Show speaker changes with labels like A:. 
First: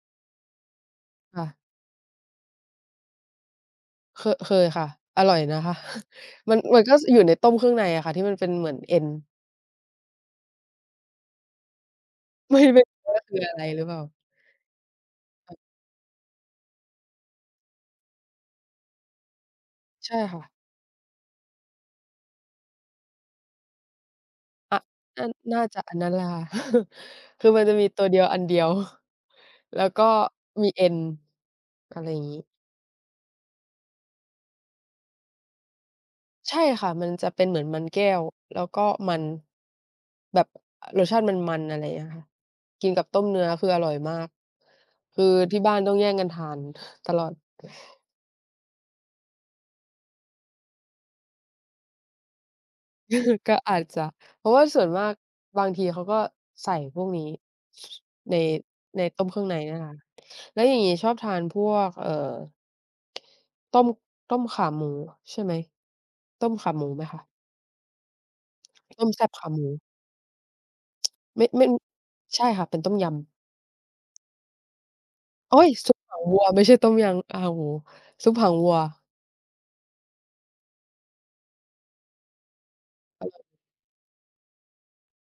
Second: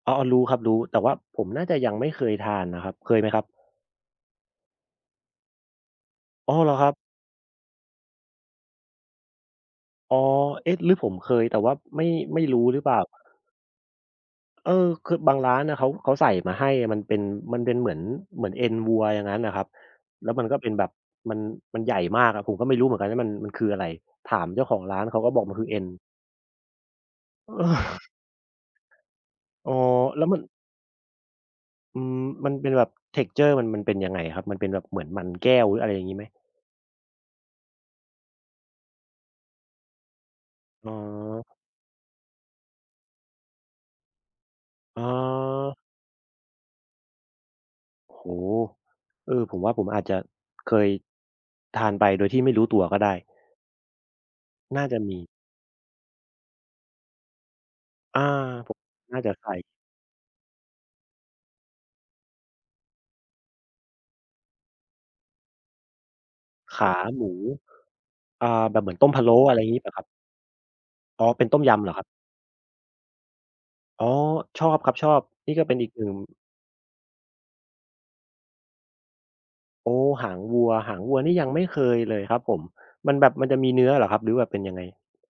A: อ้อ อ้อ รู้ครับ รู้ แต่ว่าผ
B: ค่
A: ม
B: ะ
A: น่าจะยังไม่เคยทานน่ะครับ เคยไหมครับ?
B: เคอะ เคยค่ะ อร่อยนะคะ
A: อ
B: ม
A: ๋
B: ั
A: อ!
B: น
A: เหรอ
B: มั
A: ค
B: น
A: รั
B: ก็
A: บ?
B: อยู่ในต้มเครื่องในอะค่ะ ที่มันเป็นเหมือนเอ็น
A: อ๋อ เอ๊ะ! หรือผมเคย แต่ว่าไม่ ไม่
B: ไ
A: ร
B: ม่
A: ู้ห
B: ไ
A: ร
B: ม
A: ื
B: ่
A: อเป
B: ร
A: ล
B: ู
A: ่
B: ้
A: า?
B: ว่าคืออะไรหรือเปล่า?
A: เออ คือบางร
B: เอ
A: ้า
B: อ
A: นน่ะเขา เขาใส่มาให้อะ มันเป็น มันเป็นเหมือน เหมือนเอ็นวัวอย่างงั้นน่ะครับ
B: ใช่
A: แล้ว
B: ค่
A: ม
B: ะ
A: ันก็เป็นแบบมัน มันใหญ่มากครับ ผมก็ไม่รู้เหมือนกันว่ามัน มันคืออะไร ถามเจ้าข
B: อ
A: อ
B: ะ
A: งร้านเข
B: น
A: า
B: ่า
A: ก็บอกมั
B: น
A: น
B: ่
A: ค
B: า
A: ือเอ
B: จ
A: ็
B: ะ
A: น
B: อันนั้นแหละค่ะ คื
A: เ
B: อมันจะมีต
A: ออ
B: ัวเดียวอันเดียว
A: อ๋อ
B: แล้วก็
A: แล้วมัน
B: มีเอ็น
A: อ
B: อ
A: ื
B: ะไรอ
A: ม
B: ย่างงี้
A: มันเป็นแบบ texture มัน มันเป็นยังไงอะครับ? มันเป็นแบบเหมือนมันแก้วหรือ อะไรอย่างงี้ไหม?
B: ใช่ค่ะ มันจะเป็นเหมือนมันแก้ว แล้วก็มัน แบบ
A: อ๋
B: รสชาติม
A: อ
B: ัน ๆ อะไรอย่างเงี้ยค่ะ กินกับต้มเนื้อคืออร่อยมาก
A: อ๋
B: คือที่บ้
A: อ
B: านต้องแย่งกันทานตลอด
A: โอ้โฮ! เออ ผมว่าผมอาจจะเคย ทานไปโดยที่ไม่รู้ตัวก็ได้
B: ก็อาจจะ เพราะว่าส
A: น่
B: ่
A: า
B: วน
A: จะ
B: มา
A: ม
B: ก
A: ี
B: บางทีเขาก็ใส่พวกนี้
A: อา
B: ใน
A: ผม
B: ใน
A: น่
B: ต
A: า
B: ้ม
A: จะ
B: เครื่
A: ใส
B: องใ
A: ่
B: นเนี่ยค่ะ แล้วอย่างงี้ชอบทานพวก เอ่อ ต้ม ต้มขาหมู ใช่ไหม ต้มขา
A: ข
B: หมู
A: า
B: ไหมค
A: หม
B: ะ?
A: ู อา แบบเหมือน
B: ต
A: ต
B: ้
A: ้
B: ม
A: ม
B: แ
A: พ
B: ซ
A: ะ
B: ่
A: โล
B: บ
A: ้
B: ขา
A: อะไ
B: หม
A: ร
B: ู
A: งี้เปล่าครับ? อ๋อ เ
B: ไ
A: ป
B: ม
A: ็
B: ่
A: นต้
B: ไ
A: ม
B: ม่
A: ยำเหรอครับ?
B: ใช่ค่ะ เป็นต้มยำ
A: อ๋อ ชอบครับ ชอบ นี่
B: โอ๊
A: ก็
B: ย!
A: เป็นอี
B: ซุ
A: ก
B: ป
A: หนึ่
B: ห
A: ง
B: างวัวไม่ใช่ต้มยำ อ้าว โอ้โฮ ซุปหางวัว
A: โอ้! หางวัว หางวัวนี่ยังไม่เคยเลยครับผม มันแ
B: อ
A: บบ
B: ร่อ
A: ม
B: ย
A: ันจะมีเนื้อเหรอครับ หรือแบบเป็นยังไง?